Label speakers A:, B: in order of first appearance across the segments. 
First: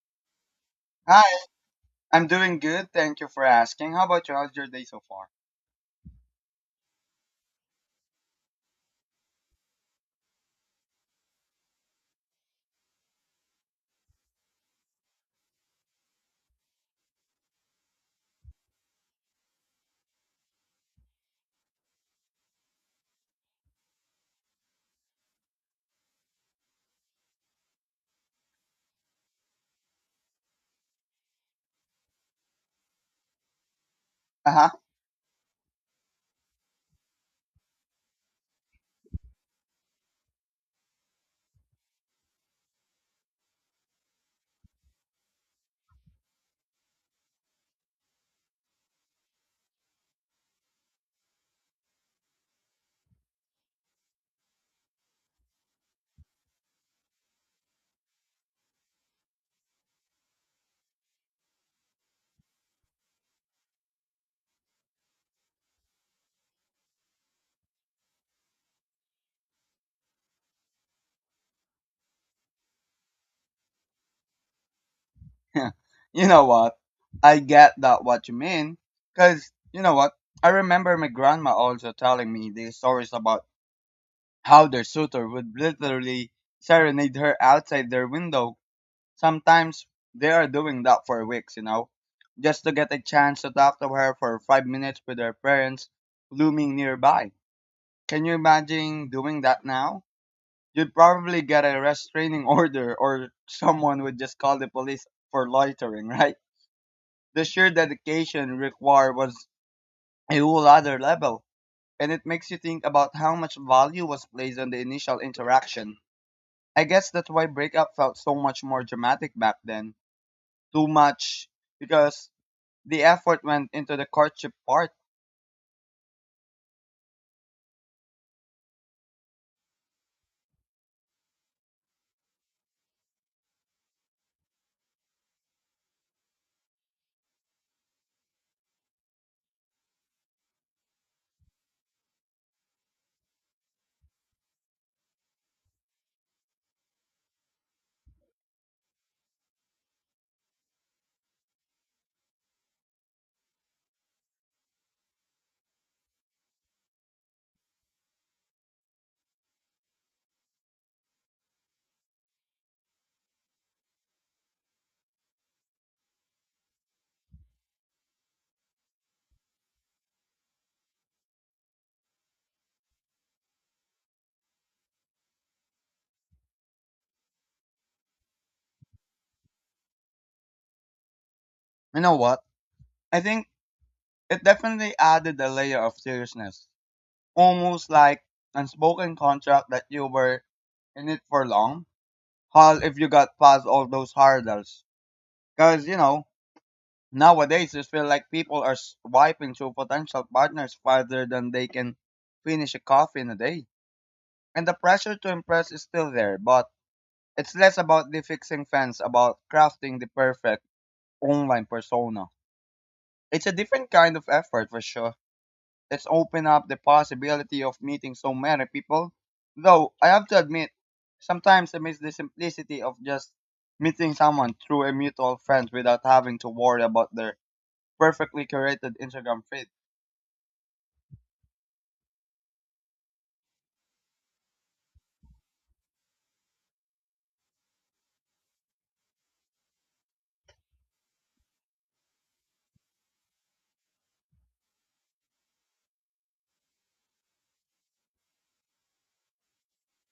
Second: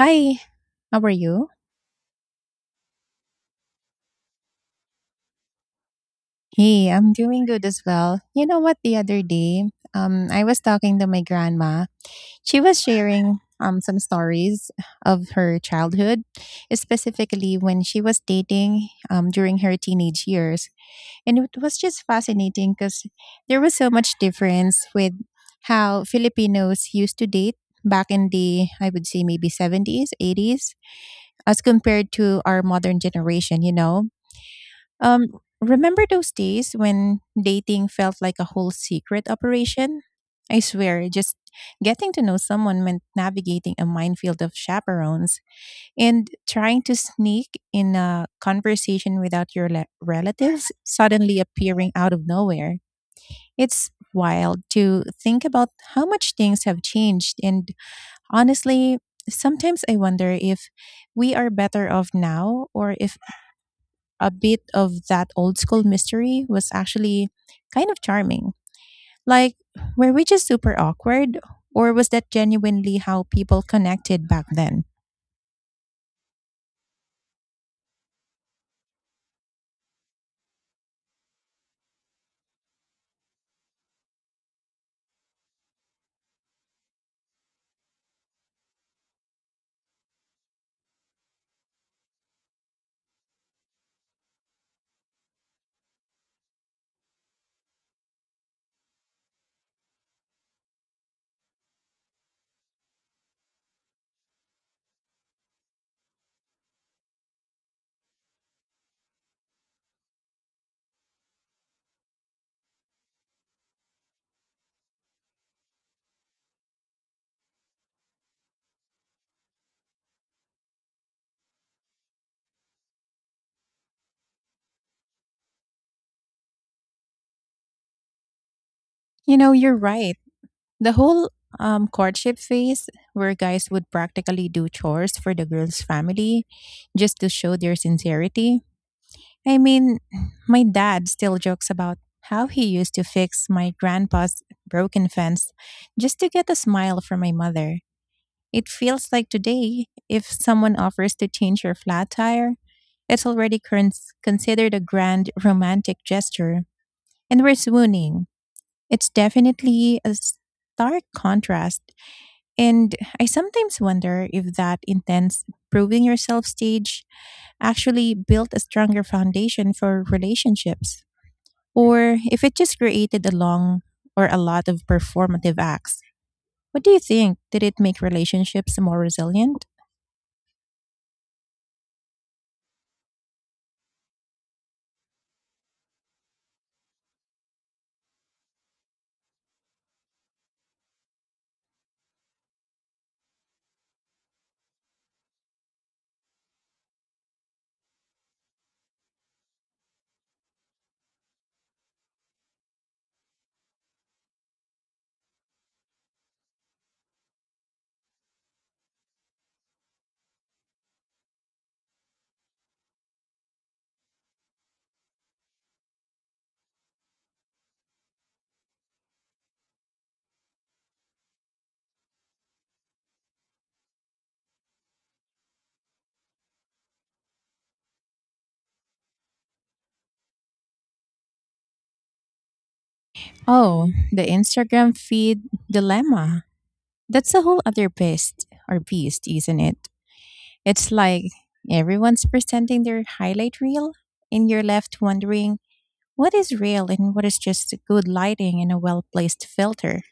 A: Hi, how are
B: Hi,
A: you?
B: I'm doing good. Thank you for asking. How about you? How's your day so far?
A: Hey, I'm doing good as well. You know what? The other day, I was talking to my grandma. She was sharing some stories of her childhood, specifically when she was dating during her teenage years, and it was just fascinating because there was so much difference with how Filipinos used to date back in the, I would say, maybe 70s, 80s, as compared to our modern generation.
B: Uh
A: Um, remember those days when dating felt like a whole secret operation? I swear, just getting to know someone meant navigating a minefield of chaperones and trying to sneak in a conversation without your relatives suddenly appearing out of nowhere. It's wild to think about how much things have changed. And honestly, sometimes I wonder if we are better off now, or if a bit of that old school mystery was actually kind of charming. Like, were we just super awkward, or was that genuinely how people connected back then?
B: huh. You know what? I get that what you mean. Cause you know what? I remember my grandma also telling me these stories about how their suitor would literally serenade her outside their window. Sometimes they are doing that for weeks, you know, just to get a chance to talk to her for 5 minutes with her parents looming nearby. Can you imagine doing that now? You'd probably get a restraining order or someone would just call the police for loitering, right? The sheer dedication required was a whole other level, and it makes you think about how much value was placed on the initial interaction. I guess that's why breakup felt so much more dramatic back then. Too much, because the effort went into the courtship part.
A: You know, you're right. The whole courtship phase, where guys would practically do chores for the girl's family just to show their sincerity. I mean, my dad still jokes about how he used to fix my grandpa's broken fence just to get a smile from my mother. It feels like today, if someone offers to change your flat tire, it's already considered a grand romantic gesture, and we're swooning. It's definitely a stark contrast. And I sometimes wonder if that intense proving yourself stage actually built a stronger foundation for relationships, or if it just created a long or a lot of performative acts. What do you think? Did it make relationships more resilient?
B: You know what? I think it definitely added a layer of seriousness, almost like unspoken contract that you were in it for long. How if you got past all those hurdles? Because you know nowadays it feel like people are swiping through potential partners farther than they can finish a coffee in a day, and the pressure to impress is still there. But it's less about the fixing fence, about crafting the perfect online persona. It's a different kind of effort for sure. Let's open up the possibility of meeting so many people. Though I have to admit, sometimes I miss the simplicity of just meeting someone through a mutual friend without having to worry about their perfectly curated Instagram feed.
A: Oh, the Instagram feed dilemma. That's a whole other beast or beast, isn't it? It's like everyone's presenting their highlight reel and you're left wondering what is real and what is just good lighting and a well-placed filter.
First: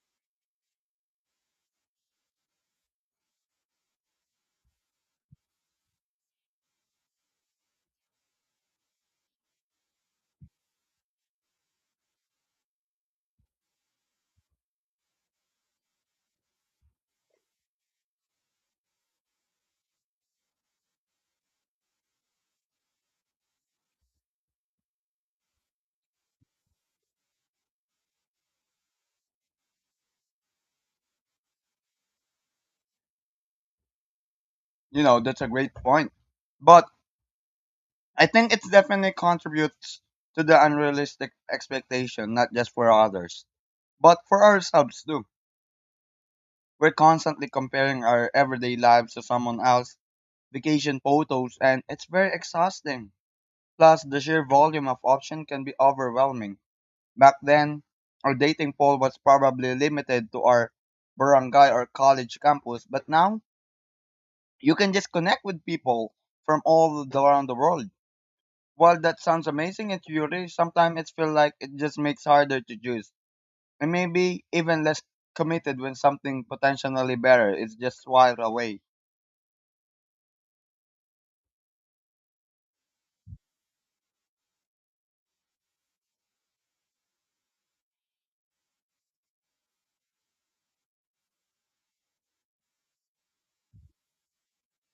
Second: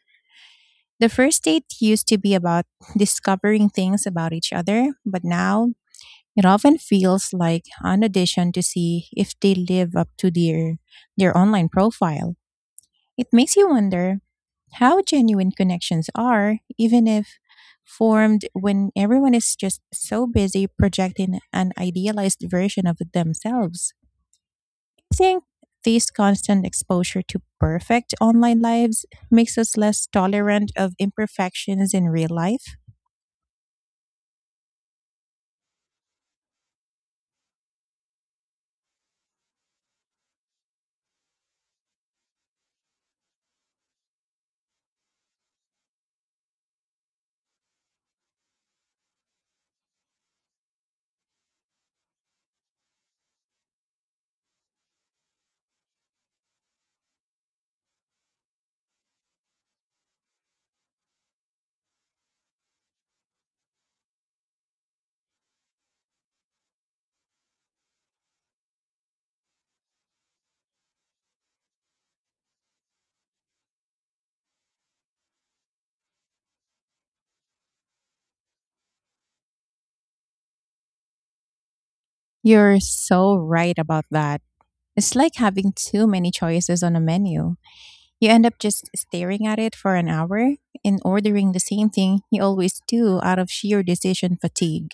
A: The first date used to be about discovering things about each other, but now it often feels like an audition to see if they live up to their online profile. It makes you wonder how genuine connections are, even if formed, when everyone is just so busy projecting an idealized version of themselves. I think this constant exposure to perfect online lives makes us less tolerant of imperfections in real life.
B: You know, that's a great point. But I think it definitely contributes to the unrealistic expectation, not just for others, but for ourselves too. We're constantly comparing our everyday lives to someone else, vacation photos, and it's very exhausting. Plus, the sheer volume of options can be overwhelming. Back then, our dating pool was probably limited to our barangay or college campus, but now you can just connect with people from around the world. While that sounds amazing and theory, sometimes it feels like it just makes harder to choose, and maybe even less committed when something potentially better is just a while away.
A: You're so right about that. It's like having too many choices on a menu. You end up just staring at it for an hour and ordering the same thing you always do out of sheer decision fatigue.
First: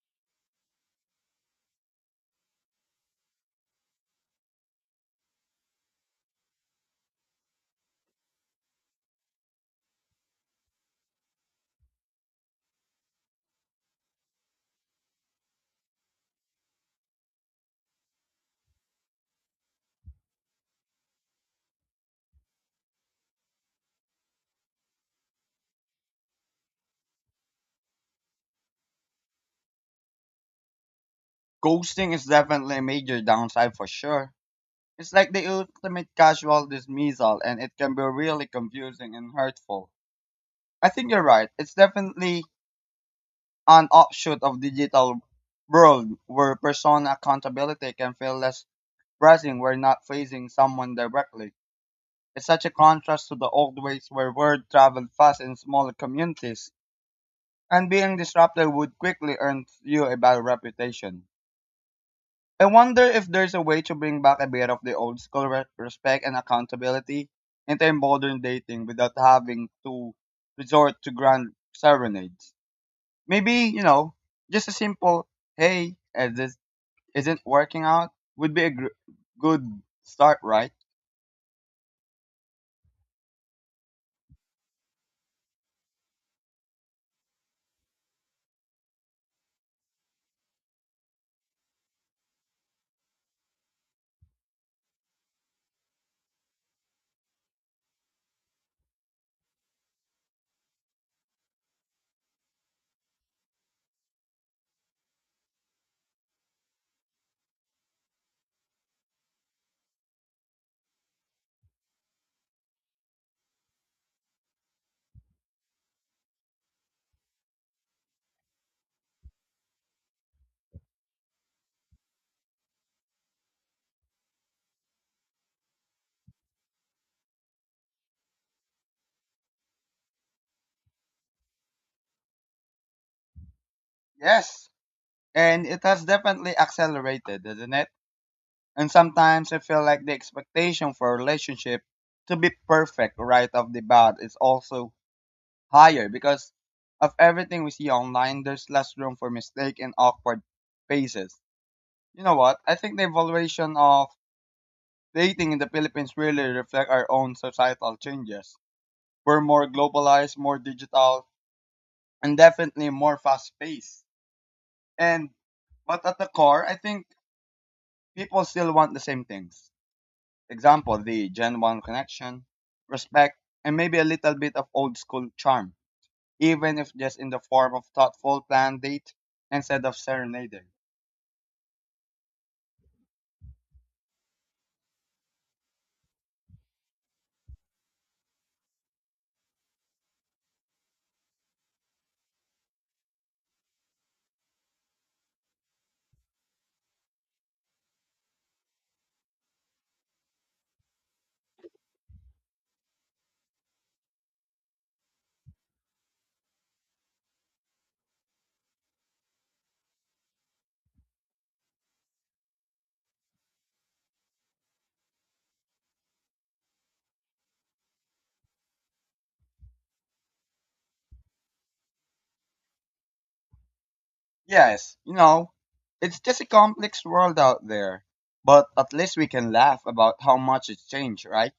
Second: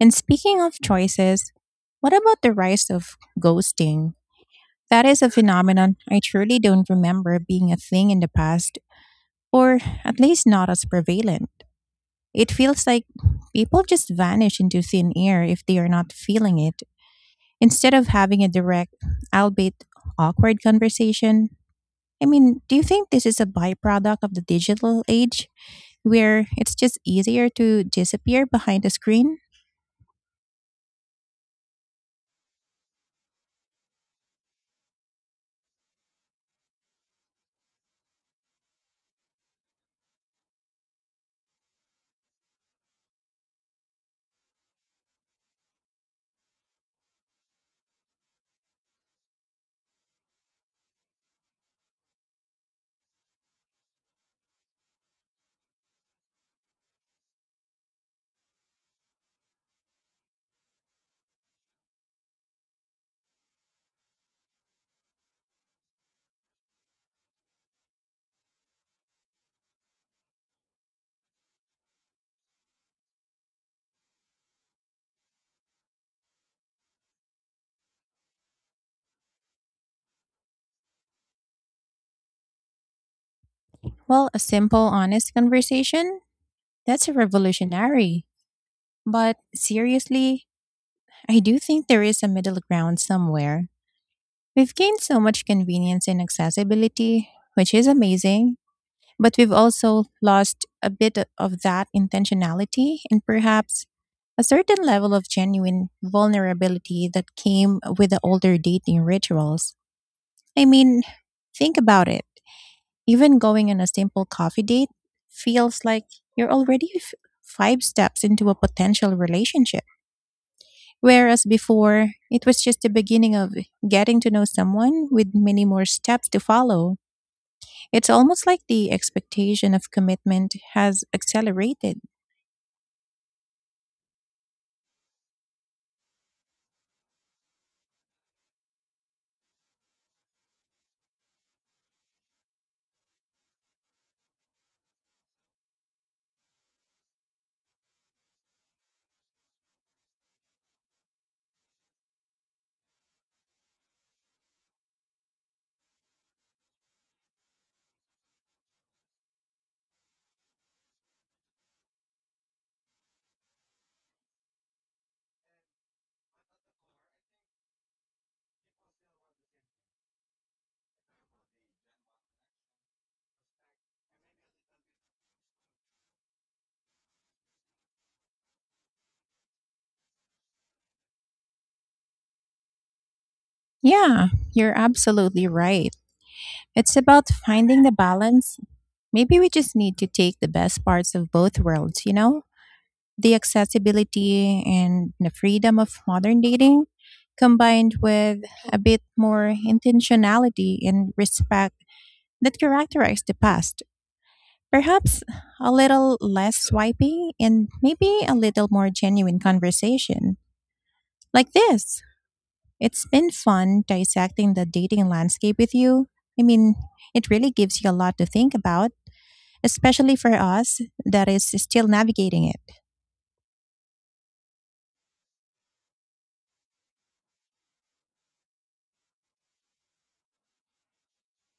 A: And speaking of choices, what about the rise of ghosting? That is a phenomenon I truly don't remember being a thing in the past, or at least not as prevalent. It feels like people just vanish into thin air if they are not feeling it, instead of having a direct, albeit awkward, conversation. I mean, do you think this is a byproduct of the digital age, where it's just easier to disappear behind a screen?
B: Ghosting is definitely a major downside for sure. It's like the ultimate casual dismissal, and it can be really confusing and hurtful. I think you're right. It's definitely an offshoot of digital world where persona accountability can feel less pressing. We're not facing someone directly. It's such a contrast to the old ways where word traveled fast in smaller communities, and being disrupted would quickly earn you a bad reputation. I wonder if there's a way to bring back a bit of the old school respect and accountability into modern dating without having to resort to grand serenades. Maybe, you know, just a simple, hey, this isn't working out would be a good start, right?
A: Well, a simple, honest conversation? That's a revolutionary. But seriously, I do think there is a middle ground somewhere. We've gained so much convenience and accessibility, which is amazing, but we've also lost a bit of that intentionality and perhaps a certain level of genuine vulnerability that came with the older dating rituals. I mean, think about it. Even going on a simple coffee date feels like you're already five steps into a potential relationship. Whereas before, it was just the beginning of getting to know someone, with many more steps to follow. It's almost like the expectation of commitment has accelerated.
B: Yes. And it has definitely accelerated, isn't it? And sometimes I feel like the expectation for a relationship to be perfect right off the bat is also higher because of everything we see online, there's less room for mistake and awkward faces. You know what? I think the evaluation of dating in the Philippines really reflect our own societal changes. We're more globalized, more digital, and definitely more fast paced. And but at the core, I think people still want the same things. Example, the Gen 1 connection, respect, and maybe a little bit of old school charm, even if just in the form of thoughtful planned date instead of serenading.
A: Yeah, you're absolutely right. It's about finding the balance. Maybe we just need to take the best parts of both worlds, you know? The accessibility and the freedom of modern dating, combined with a bit more intentionality and respect that characterized the past. Perhaps a little less swiping and maybe a little more genuine conversation, like this. It's been fun dissecting the dating landscape with you. I mean, it really gives you a lot to think about, especially for us that is still navigating it.
B: Yes, you know, it's just a complex world out there, but at least we can laugh about how much it's changed, right?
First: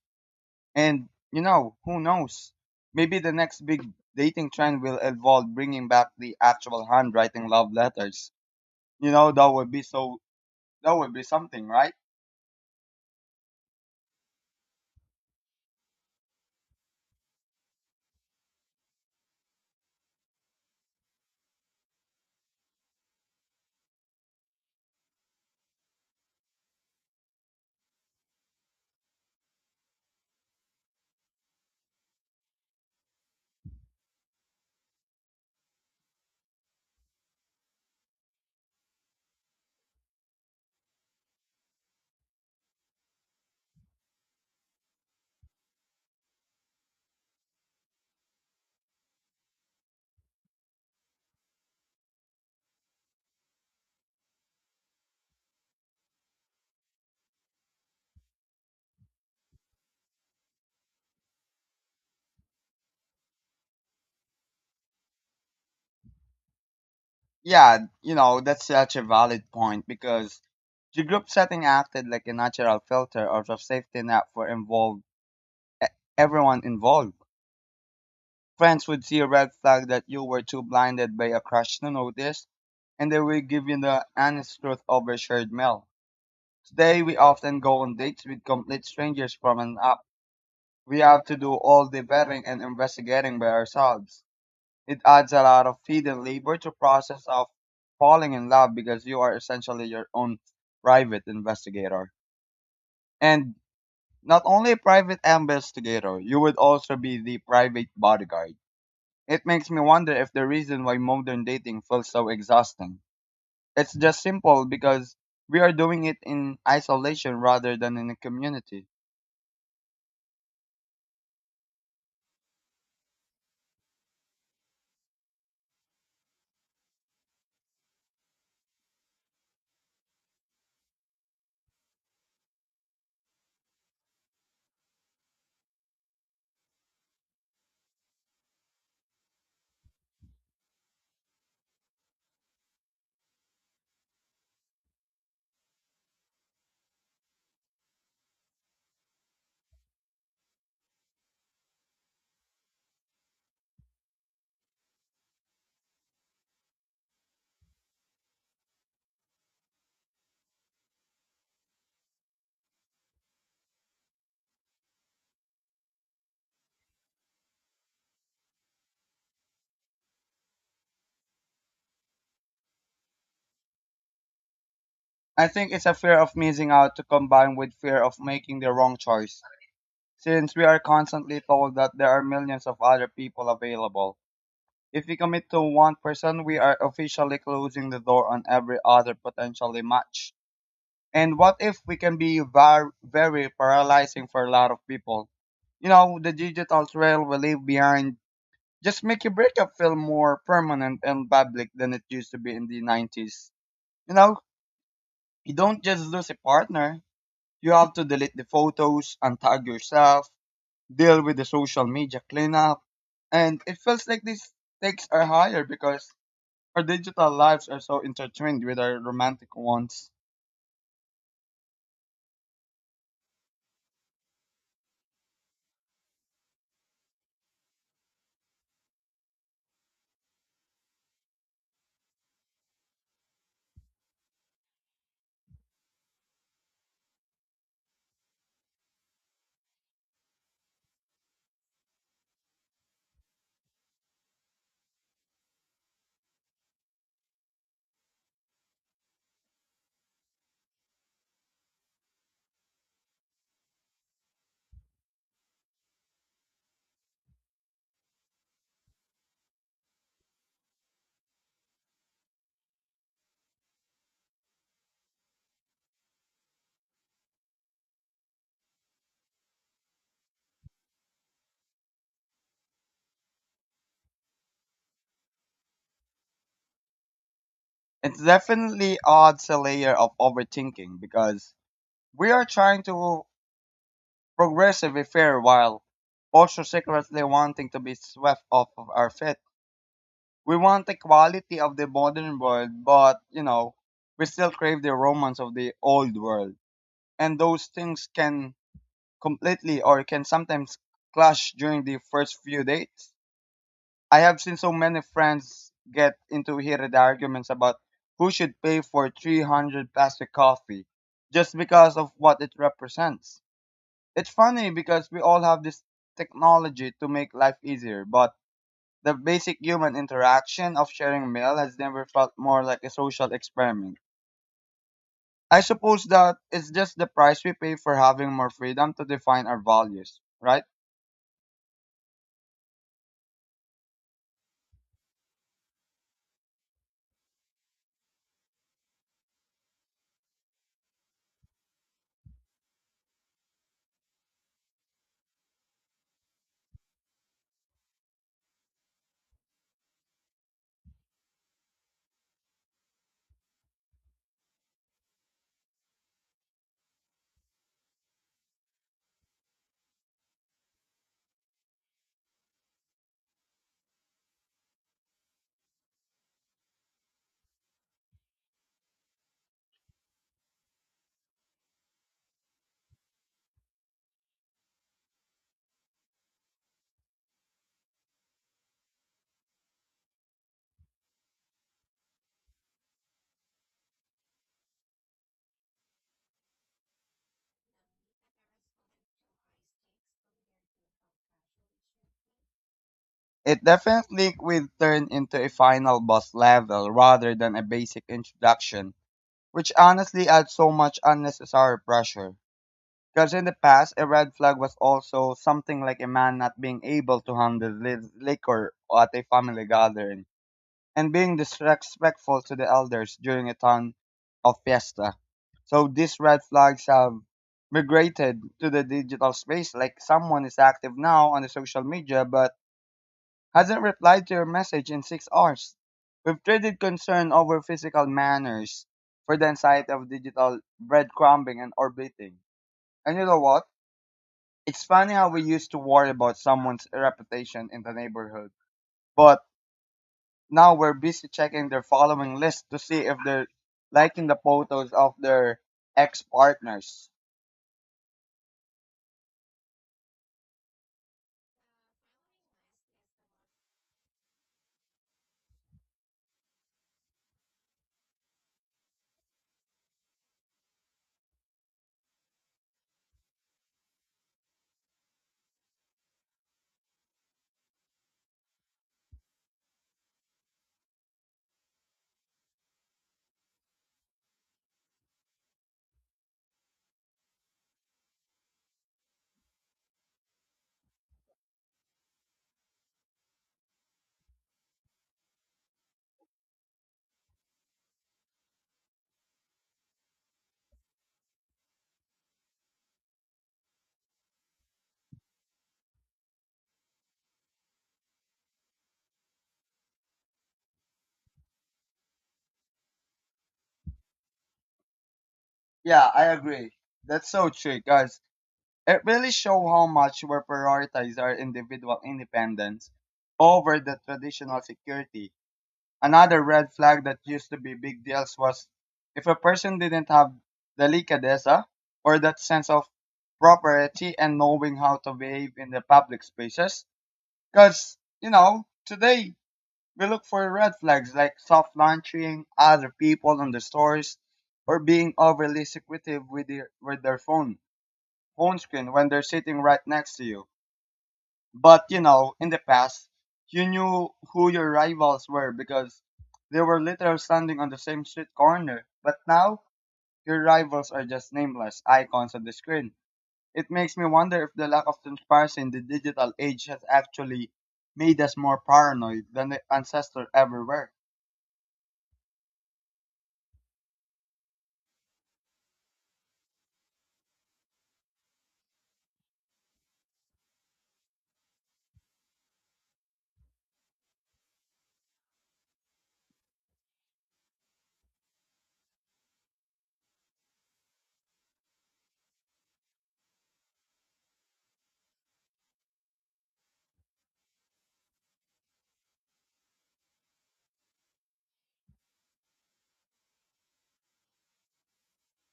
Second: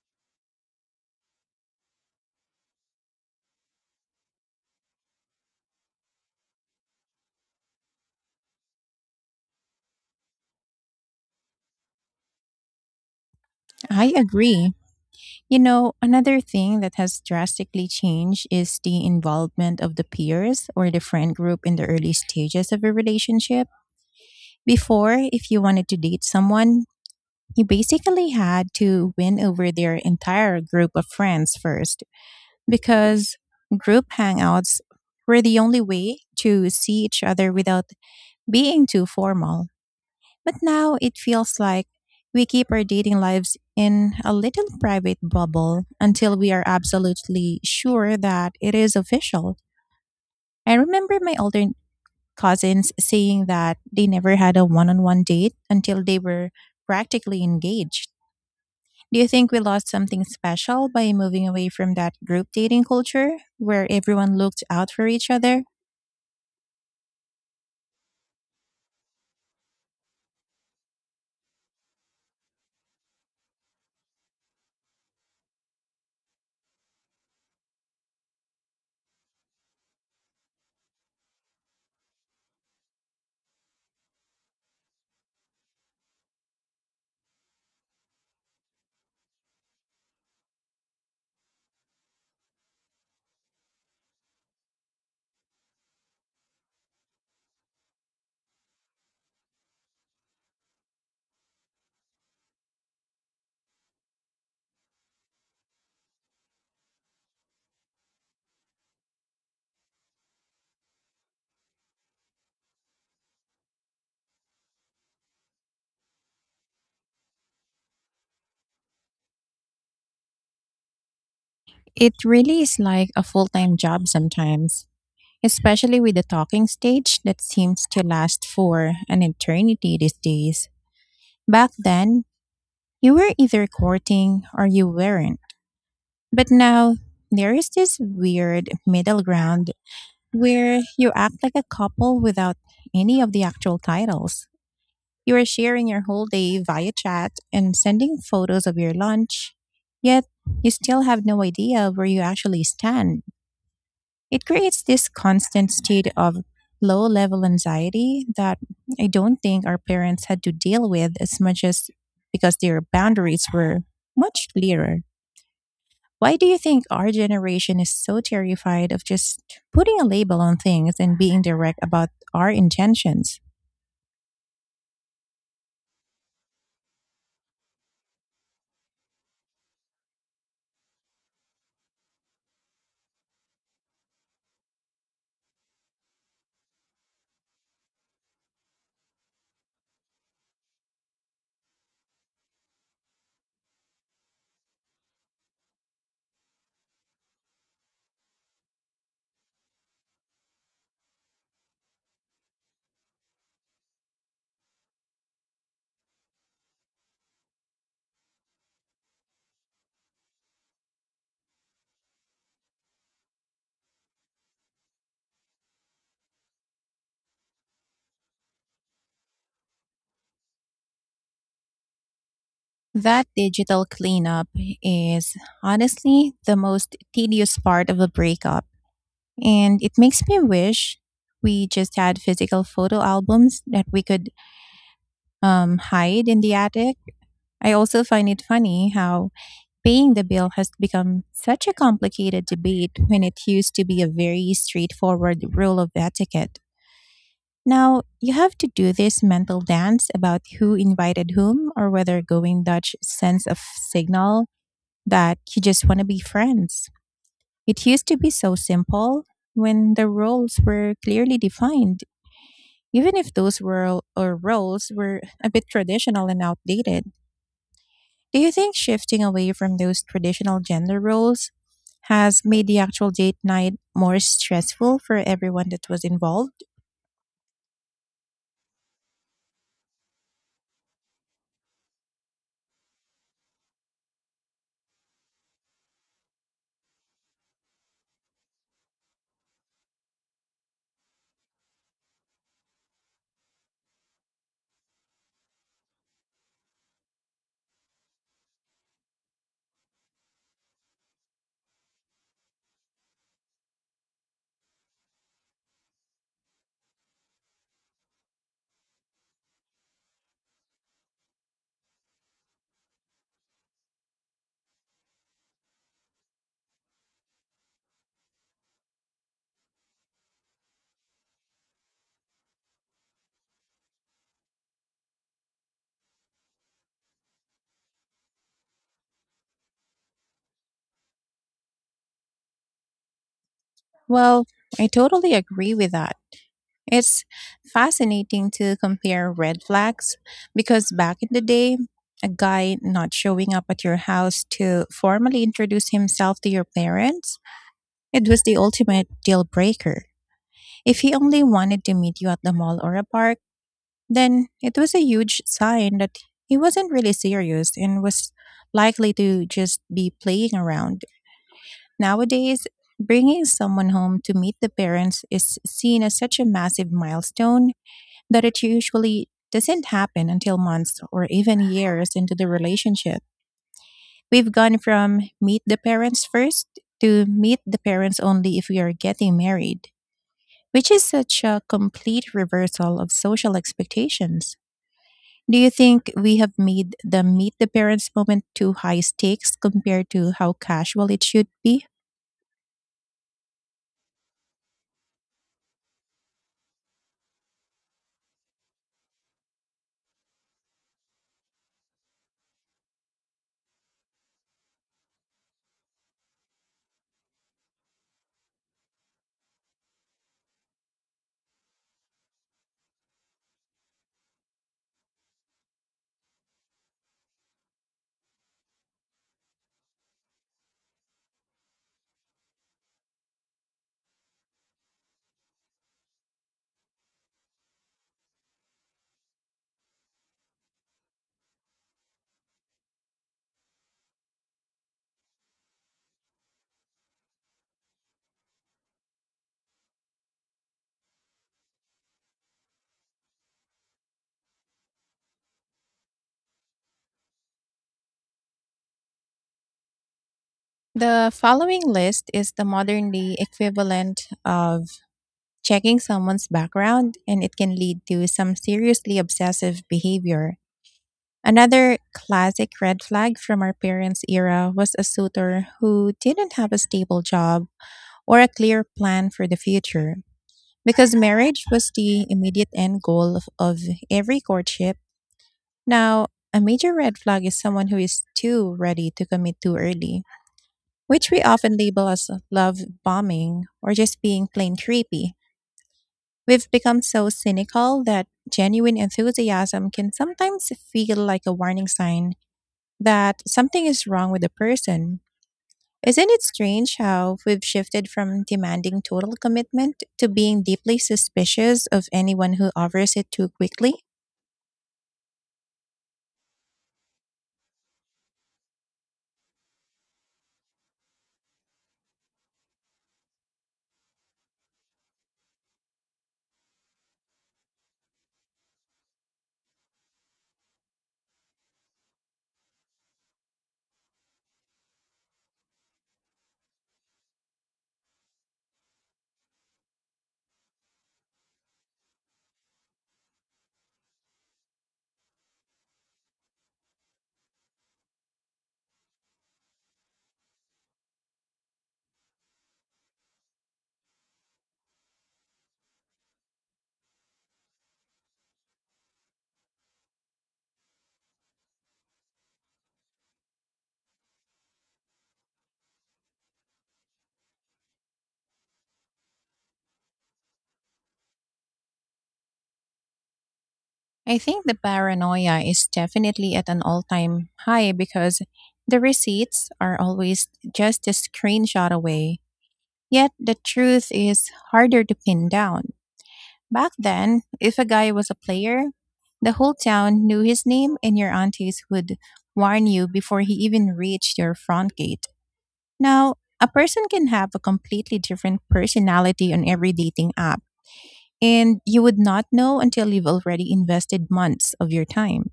B: And, you know, who knows? Maybe the next big dating trend will involve bringing back the actual handwriting love letters. You know, that would be something, right?
A: I agree. You know, another thing that has drastically changed is the involvement of the peers or the friend group in the early stages of a relationship. Before, if you wanted to date someone, you basically had to win over their entire group of friends first, because group hangouts were the only way to see each other without being too formal. But now it feels like we keep our dating lives in a little private bubble until we are absolutely sure that it is official. I remember my older cousins saying that they never had a one on one date until they were practically engaged. Do you think we lost something special by moving away from that group dating culture, where everyone looked out for each other?
B: Yeah, you know, that's such a valid point because the group setting acted like a natural filter or a safety net for e- everyone involved. Friends would see a red flag that you were too blinded by a crush to notice, and they would give you the honest truth over shared meal. Today, we often go on dates with complete strangers from an app. We have to do all the vetting and investigating by ourselves. It adds a lot of hidden labor to process of falling in love because you are essentially your own private investigator. And not only a private investigator, you would also be the private bodyguard. It makes me wonder if the reason why modern dating feels so exhausting. It's just simple because we are doing it in isolation rather than in a community.
A: It really is like a full time job sometimes, especially with the talking stage that seems to last for an eternity these days. Back then, you were either courting or you weren't. But now, there is this weird middle ground where you act like a couple without any of the actual titles. You are sharing your whole day via chat and sending photos of your lunch, yet you still have no idea where you actually stand. It creates this constant state of low level anxiety that I don't think our parents had to deal with as much, as because their boundaries were much clearer. Why do you think our generation is so terrified of just putting a label on things and being direct about our intentions?
B: I think it's a fear of missing out to combine with fear of making the wrong choice, since we are constantly told that there are millions of other people available. If we commit to one person, we are officially closing the door on every other potentially match. And what if we can be very paralyzing for a lot of people? You know, the digital trail we leave behind just make your breakup feel more permanent and public than it used to be in the 90s. You know, you don't just lose a partner, you have to delete the photos, untag yourself, deal with the social media cleanup, and it feels like these stakes are higher because our digital lives are so intertwined with our romantic ones.
A: That digital cleanup is honestly the most tedious part of a breakup, and it makes me wish we just had physical photo albums that we could hide in the attic. I also find it funny how paying the bill has become such a complicated debate when it used to be a very straightforward rule of etiquette. Now, you have to do this mental dance about who invited whom, or whether going Dutch sends of signal that you just want to be friends. It used to be so simple when the roles were clearly defined, even if those roles were a bit traditional and outdated. Do you think shifting away from those traditional gender roles has made the actual date night more stressful for everyone that was involved?
B: It definitely adds a layer of overthinking because we are trying to progressively fair while also secretly wanting to be swept off of our feet. We want the quality of the modern world, but you know, we still crave the romance of the old world. And those things can completely or can sometimes clash during the first few dates. I have seen so many friends get into heated arguments about who should pay for 300 plastic coffee just because of what it represents. It's funny because we all have this technology to make life easier, but the basic human interaction of sharing a meal has never felt more like a social experiment. I suppose that it's just the price we pay for having more freedom to define our values, right?
A: Well, I totally agree with that. It's fascinating to compare red flags, because back in the day, a guy not showing up at your house to formally introduce himself to your parents, it was the ultimate deal breaker. If he only wanted to meet you at the mall or a park, then it was a huge sign that he wasn't really serious and was likely to just be playing around. Nowadays, bringing someone home to meet the parents is seen as such a massive milestone that it usually doesn't happen until months or even years into the relationship. We've gone from meet the parents first to meet the parents only if we are getting married, which is such a complete reversal of social expectations. Do you think we have made the meet the parents moment too high stakes compared to how casual it should be?
B: It definitely will turn into a final boss level rather than a basic introduction, which honestly adds so much unnecessary pressure. Because in the past, a red flag was also something like a man not being able to handle liquor at a family gathering and being disrespectful to the elders during a town of fiesta. So these red flags have migrated to the digital space, like someone is active now on the social media but hasn't replied to your message in 6 hours. We've traded concern over physical manners for the anxiety of digital breadcrumbing and orbiting. And you know what? It's funny how we used to worry about someone's reputation in the neighborhood, but now we're busy checking their following list to see if they're liking the photos of their ex partners.
A: The following list is the modern day equivalent of checking someone's background, and it can lead to some seriously obsessive behavior. Another classic red flag from our parents' era was a suitor who didn't have a stable job or a clear plan for the future. Because marriage was the immediate end goal of every courtship, now a major red flag is someone who is too ready to commit too early, which we often label as love bombing or just being plain creepy. We've become so cynical that genuine enthusiasm can sometimes feel like a warning sign that something is wrong with the person. Isn't it strange how we've shifted from demanding total commitment to being deeply suspicious of anyone who offers it too quickly?
B: Yeah, I agree. That's so true, guys. It really shows how much we prioritize our individual independence over the traditional security. Another red flag that used to be big deals was if a person didn't have delicadeza, or that sense of propriety and knowing how to behave in the public spaces. Because, you know, today we look for red flags like soft launching other people in the stores or being overly secretive with with their phone screen when they're sitting right next to you. But you know, in the past, you knew who your rivals were because they were literally standing on the same street corner. But now, your rivals are just nameless icons on the screen. It makes me wonder if the lack of transparency in the digital age has actually made us more paranoid than the ancestors ever were.
A: I think the paranoia is definitely at an all time high, because the receipts are always just a screenshot away. Yet the truth is harder to pin down. Back then, if a guy was a player, the whole town knew his name and your aunties would warn you before he even reached your front gate. Now, a person can have a completely different personality on every dating app, and you would not know until you've already invested months of your time.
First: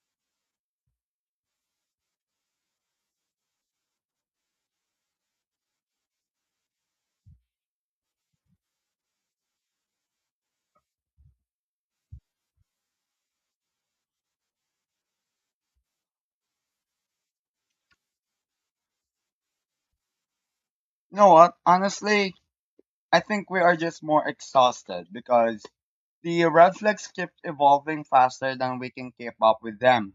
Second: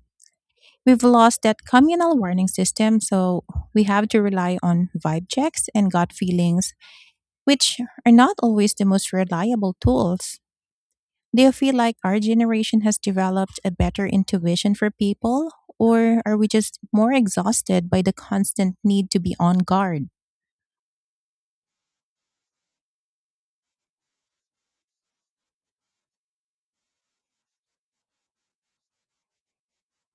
A: We've lost that communal warning system, so we have to rely on vibe checks and gut feelings, which are not always the most reliable tools. Do you feel like our generation has developed a better intuition for people, or are we just more exhausted by the constant need to be on guard?
B: You know what? Honestly, I think we are just more exhausted because the red flags keep evolving faster than we can keep up with them.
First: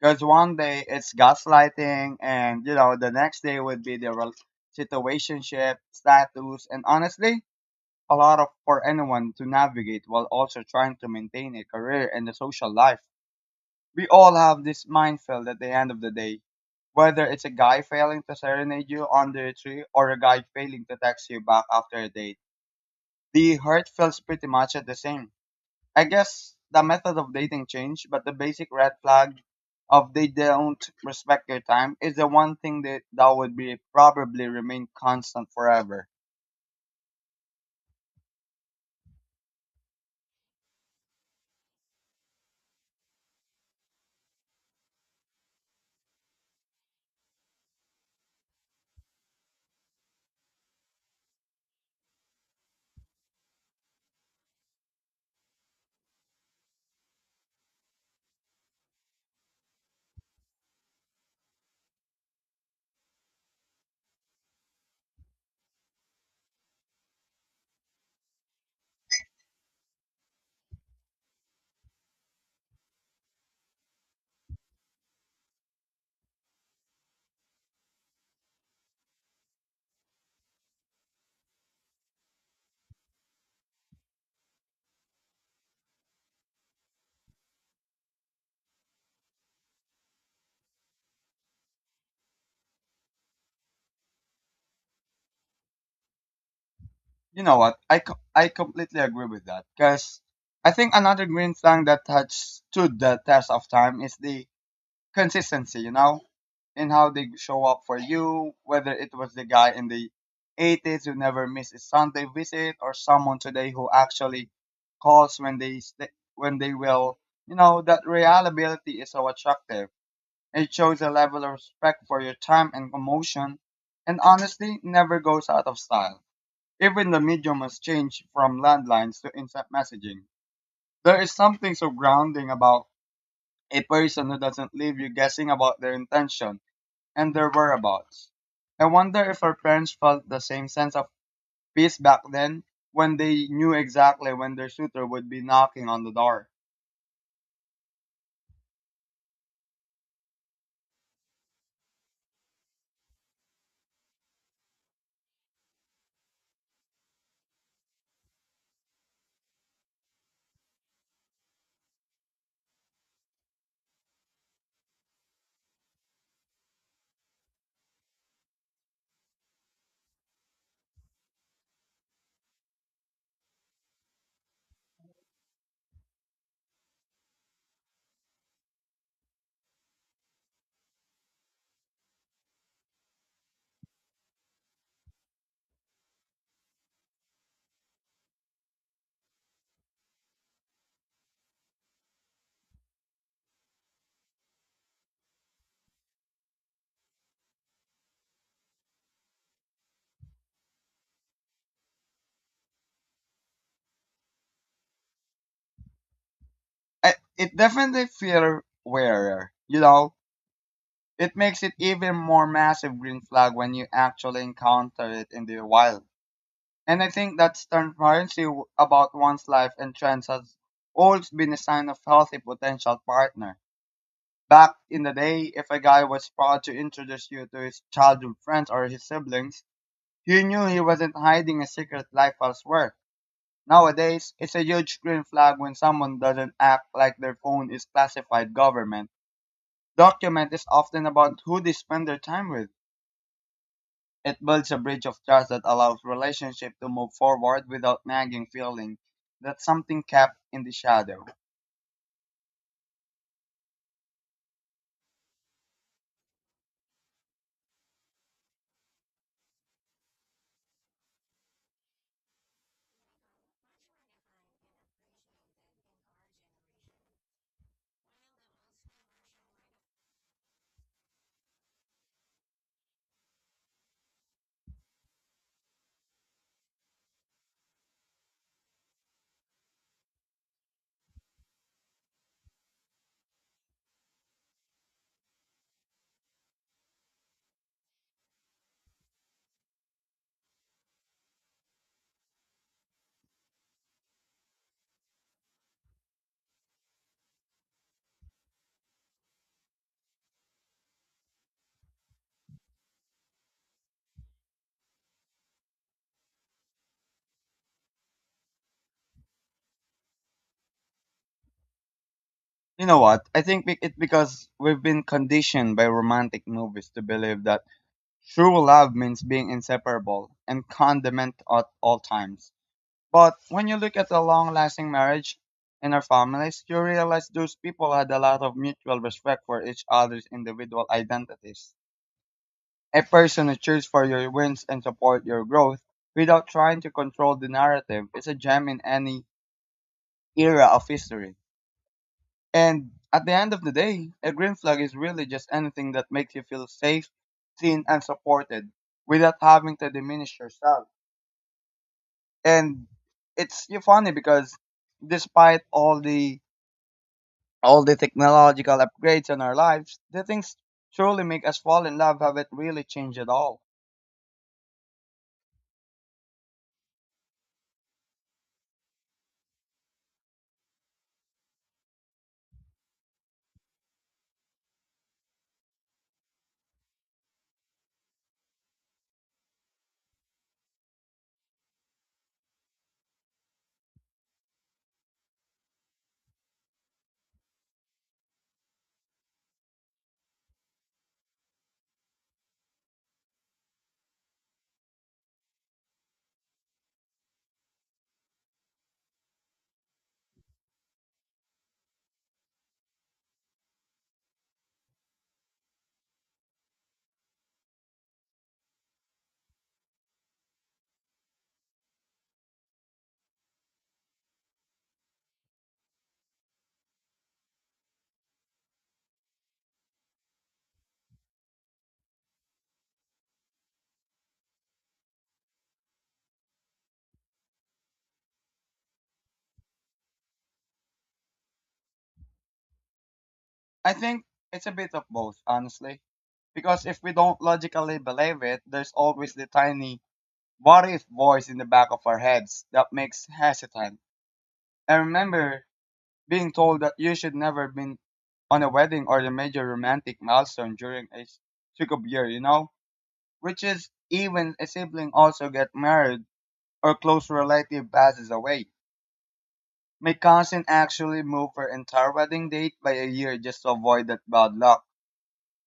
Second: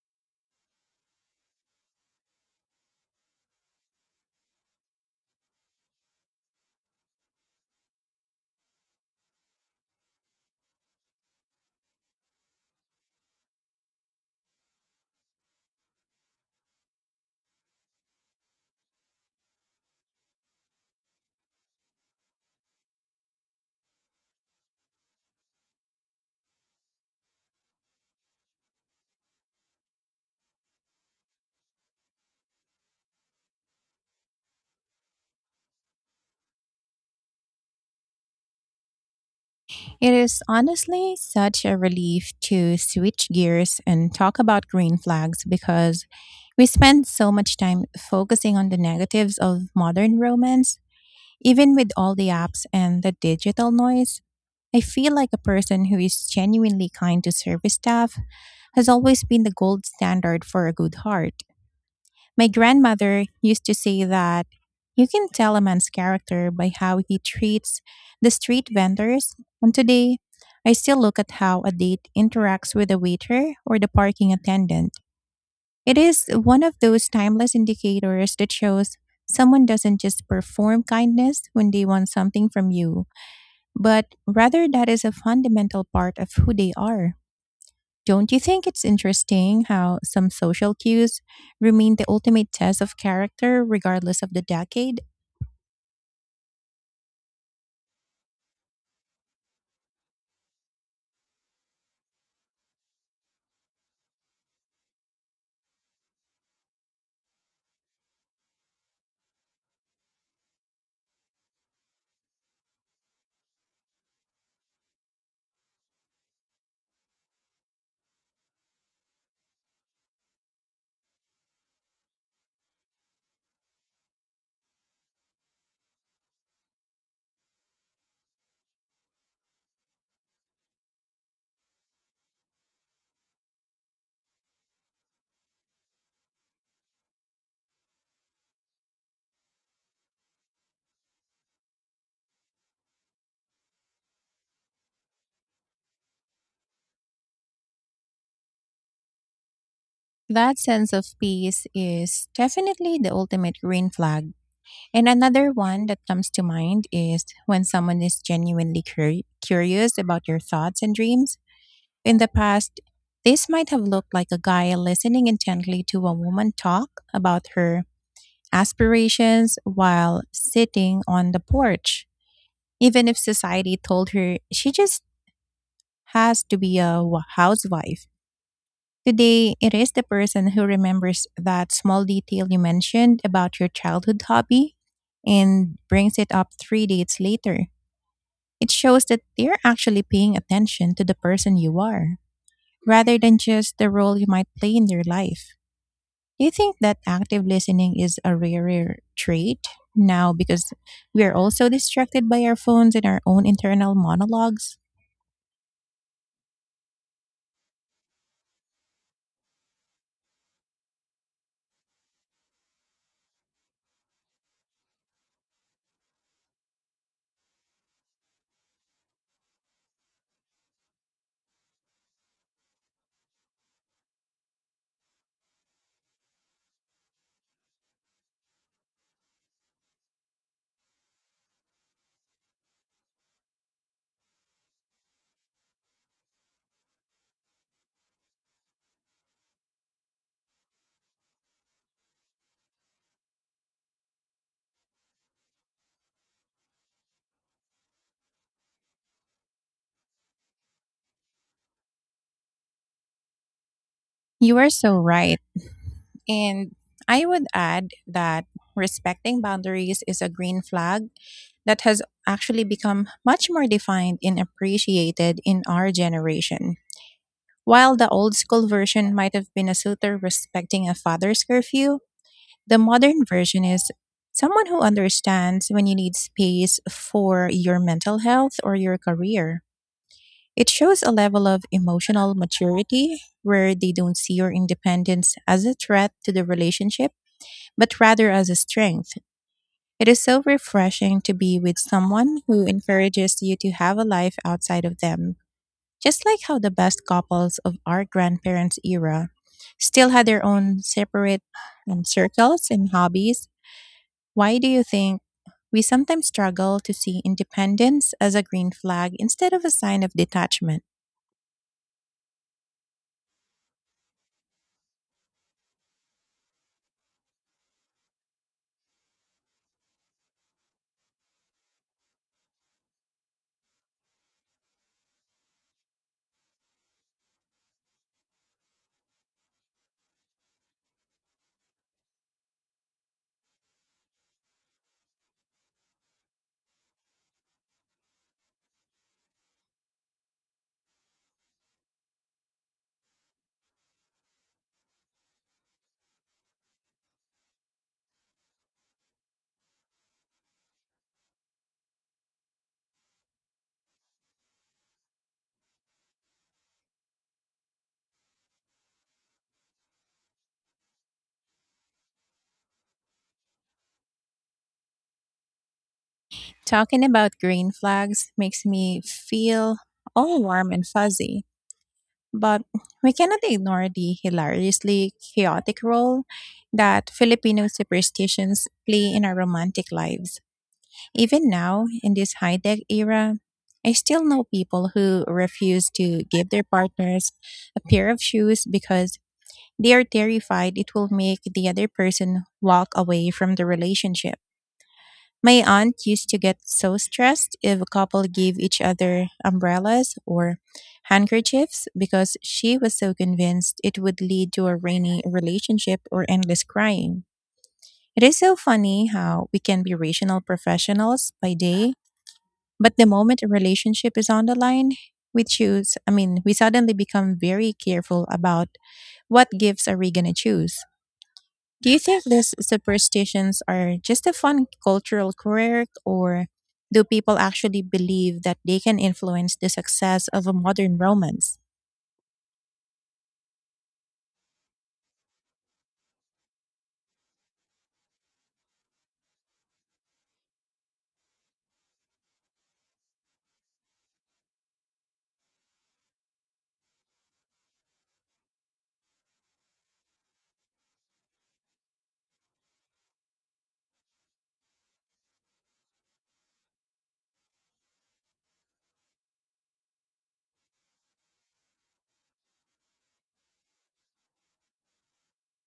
B: Because one day it's gaslighting, and you know the next day would be the situationship status, and honestly, a lot of for anyone to navigate while also trying to maintain a career and a social life. We all have this minefield at the end of the day, whether it's a guy failing to serenade you under a tree or a guy failing to text you back after a date. The hurt feels pretty much at the same. I guess the method of dating changed, but the basic red flag of they don't respect your time is the one thing that would be probably remain constant forever.
A: It is honestly such a relief to switch gears and talk about green flags, because we spend so much time focusing on the negatives of modern romance. Even with all the apps and the digital noise, I feel like a person who is genuinely kind to service staff has always been the gold standard for a good heart. My grandmother used to say that you can tell a man's character by how he treats the street vendors, and today I still look at how a date interacts with a waiter or the parking attendant. It is one of those timeless indicators that shows someone doesn't just perform kindness when they want something from you, but rather that is a fundamental part of who they are. Don't you think it's interesting how some social cues remain the ultimate test of character regardless of the decade?
B: You know what? I completely agree with that because I think another green flag that has stood the test of time is the consistency. You know, and how they show up for you, whether it was the guy in the 80s who never missed a Sunday visit or someone today who actually calls when when they will. You know, that reliability is so attractive. It shows a level of respect for your time and emotion, and honestly never goes out of style. Even the medium has changed from landlines to instant messaging. There is something so grounding about a person who doesn't leave you guessing about their intention and their whereabouts. I wonder if our parents felt the same sense of peace back then, when they knew exactly when their suitor would be knocking on the door.
A: That sense of peace is definitely the ultimate green flag. And another one that comes to mind is when someone is genuinely curious about your thoughts and dreams. In the past, this might have looked like a guy listening intently to a woman talk about her aspirations while sitting on the porch, even if society told her she just has to be a housewife. Today, it is the person who remembers that small detail you mentioned about your childhood hobby and brings it up three dates later. It shows that they're actually paying attention to the person you are, rather than just the role you might play in their life. Do you think that active listening is a rarer trait now because we are also distracted by our phones and our own internal monologues?
B: It definitely feels rarer, you know. It makes it even more massive green flag when you actually encounter it in the wild. And I think that transparency about one's life and trends has always been a sign of healthy potential partner. Back in the day, if a guy was proud to introduce you to his childhood friends or his siblings, you knew he wasn't hiding a secret life elsewhere. Nowadays, it's a huge green flag when someone doesn't act like their phone is classified government. Document is often about who they spend their time with. It builds a bridge of trust that allows relationship to move forward without nagging feeling that something kept in the shadow.
A: You are so right. And I would add that respecting boundaries is a green flag that has actually become much more defined and appreciated in our generation. While the old school version might have been a suitor respecting a father's curfew, the modern version is someone who understands when you need space for your mental health or your career. It shows a level of emotional maturity where they don't see your independence as a threat to the relationship, but rather as a strength. It is so refreshing to be with someone who encourages you to have a life outside of them, just like how the best couples of our grandparents' era still had their own separate circles and hobbies. Why do you think we sometimes struggle to see independence as a green flag instead of a sign of detachment?
B: You know what? I think it's because we've been conditioned by romantic movies to believe that true love means being inseparable and condiment at all times. But when you look at the long lasting marriage in our families, you realize those people had a lot of mutual respect for each other's individual identities. A person who cheers for your wins and support your growth without trying to control the narrative is a gem in any era of history. And at the end of the day, a green flag is really just anything that makes you feel safe, seen, and supported without having to diminish yourself. And it's you funny because despite all the technological upgrades in our lives, the things truly make us fall in love haven't really changed at all.
A: Talking about green flags makes me feel all warm and fuzzy, but we cannot ignore the hilariously chaotic role that Filipino superstitions play in our romantic lives. Even now, in this high tech era, I still know people who refuse to give their partners a pair of shoes because they are terrified it will make the other person walk away from the relationship. My aunt used to get so stressed if a couple gave each other umbrellas or handkerchiefs, because she was so convinced it would lead to a rainy relationship or endless crying. It is so funny how we can be rational professionals by day, but the moment a relationship is on the line, we choose, I mean, we suddenly become very careful about what gifts are we going to choose. Do you think these superstitions are just a fun cultural quirk, or do people actually believe that they can influence the success of a modern romance?
B: I think it's a bit of both, honestly. Because if we don't logically believe it, there's always the tiny what if voice in the back of our heads that makes hesitant. I remember being told that you should never been on a wedding or a major romantic milestone during a succub year, you know? Which is even a sibling also get married, or close relative passes away. My cousin actually moved her entire wedding date by a year just to avoid that bad luck,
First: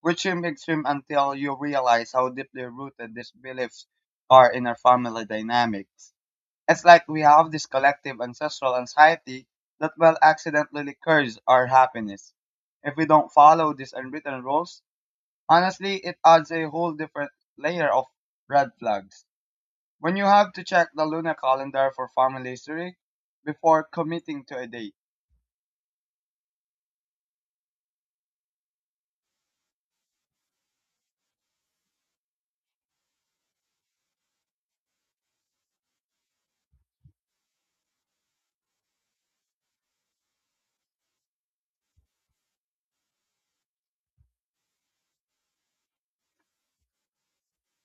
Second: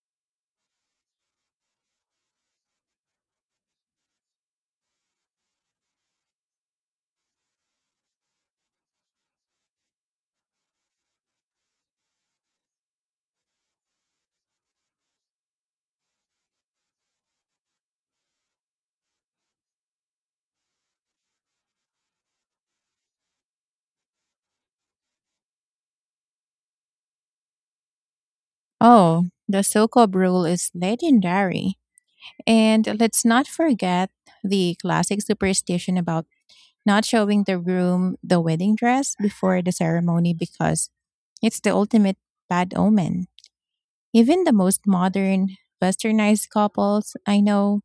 B: which seems extreme until you realize how deeply rooted these beliefs are in our family dynamics. It's like we have this collective ancestral anxiety that will accidentally curse our happiness. If we don't follow these unwritten rules, honestly, it adds a whole different layer of red flags. When you have to check the lunar calendar for family history before committing to a date.
A: Oh, the Sokob rule is legendary. And let's not forget the classic superstition about not showing the groom the wedding dress before the ceremony, because it's the ultimate bad omen. Even the most modern, westernized couples I know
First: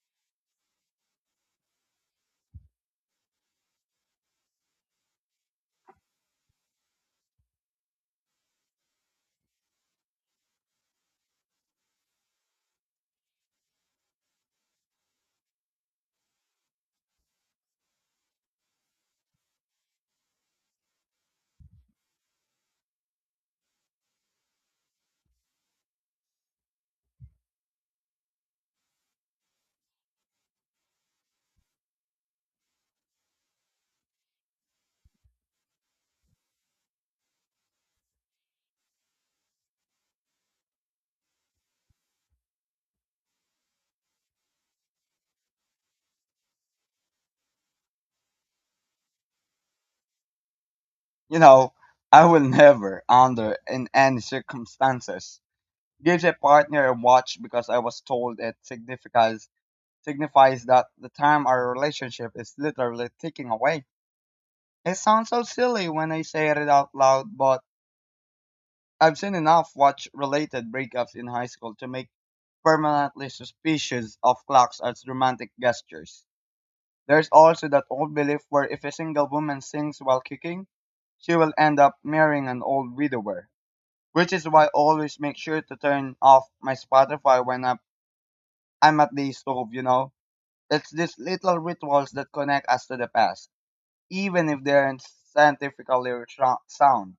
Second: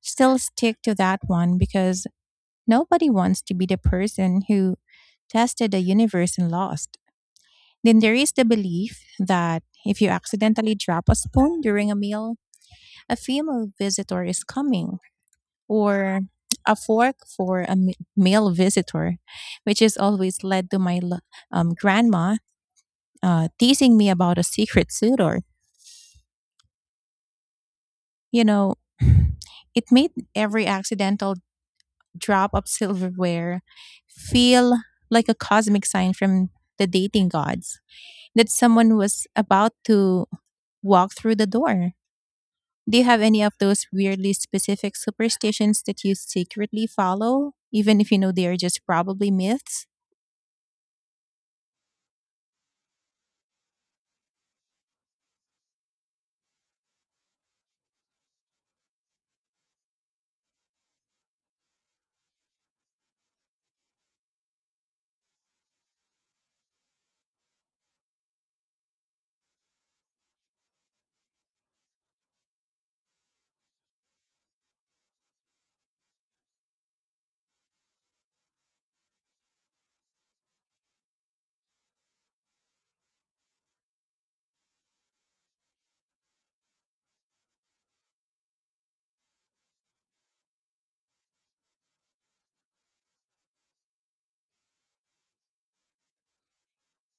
A: still stick to that one, because nobody wants to be the person who tested the universe and lost. Then there is the belief that if you accidentally drop a spoon during a meal, a female visitor is coming, or a fork for a m- male visitor, which has always led to my grandma teasing me about a secret suitor. You know, it made every accidental drop of silverware feel like a cosmic sign from the dating gods that someone was about to walk through the door. Do you have any of those weirdly specific superstitions that you secretly follow, even if you know they are just probably myths?
B: You know, I will never, under in any circumstances, give a partner a watch because I was told it signifies that the time our relationship is literally ticking away. It sounds so silly when I say it out loud, but I've seen enough watch-related breakups in high school to make permanently suspicious of clocks as romantic gestures. There's also that old belief where if a single woman sings while kicking, she will end up marrying an old widower. Which is why I always make sure to turn off my Spotify when I'm at the stove, you know? It's these little rituals that connect us to the past, even if they aren't scientifically sound.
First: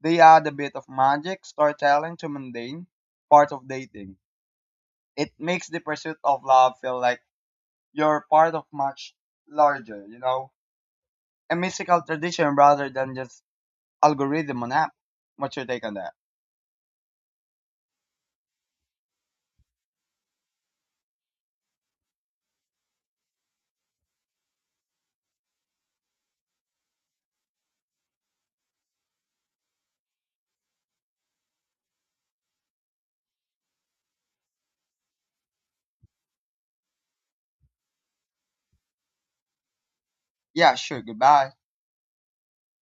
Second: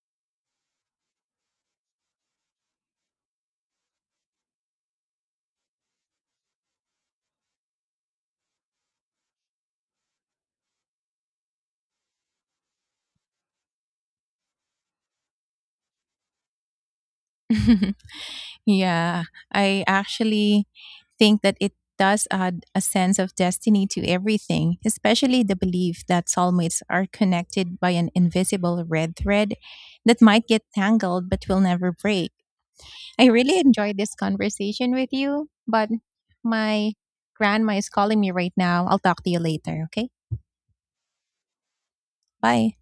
B: They add a bit of magic, storytelling to mundane part of dating. It makes the pursuit of love feel like you're part of much larger, you know? A mystical tradition rather than just algorithm on app. What's your take on that?
A: Yeah, I actually think that it does add a sense of destiny to everything, especially the belief that soulmates are connected by an invisible red thread that might get tangled but will never break. I really enjoyed this conversation with you, but my grandma is calling me right now. I'll talk to you later, okay?
B: Yeah, sure, goodbye.
A: Bye.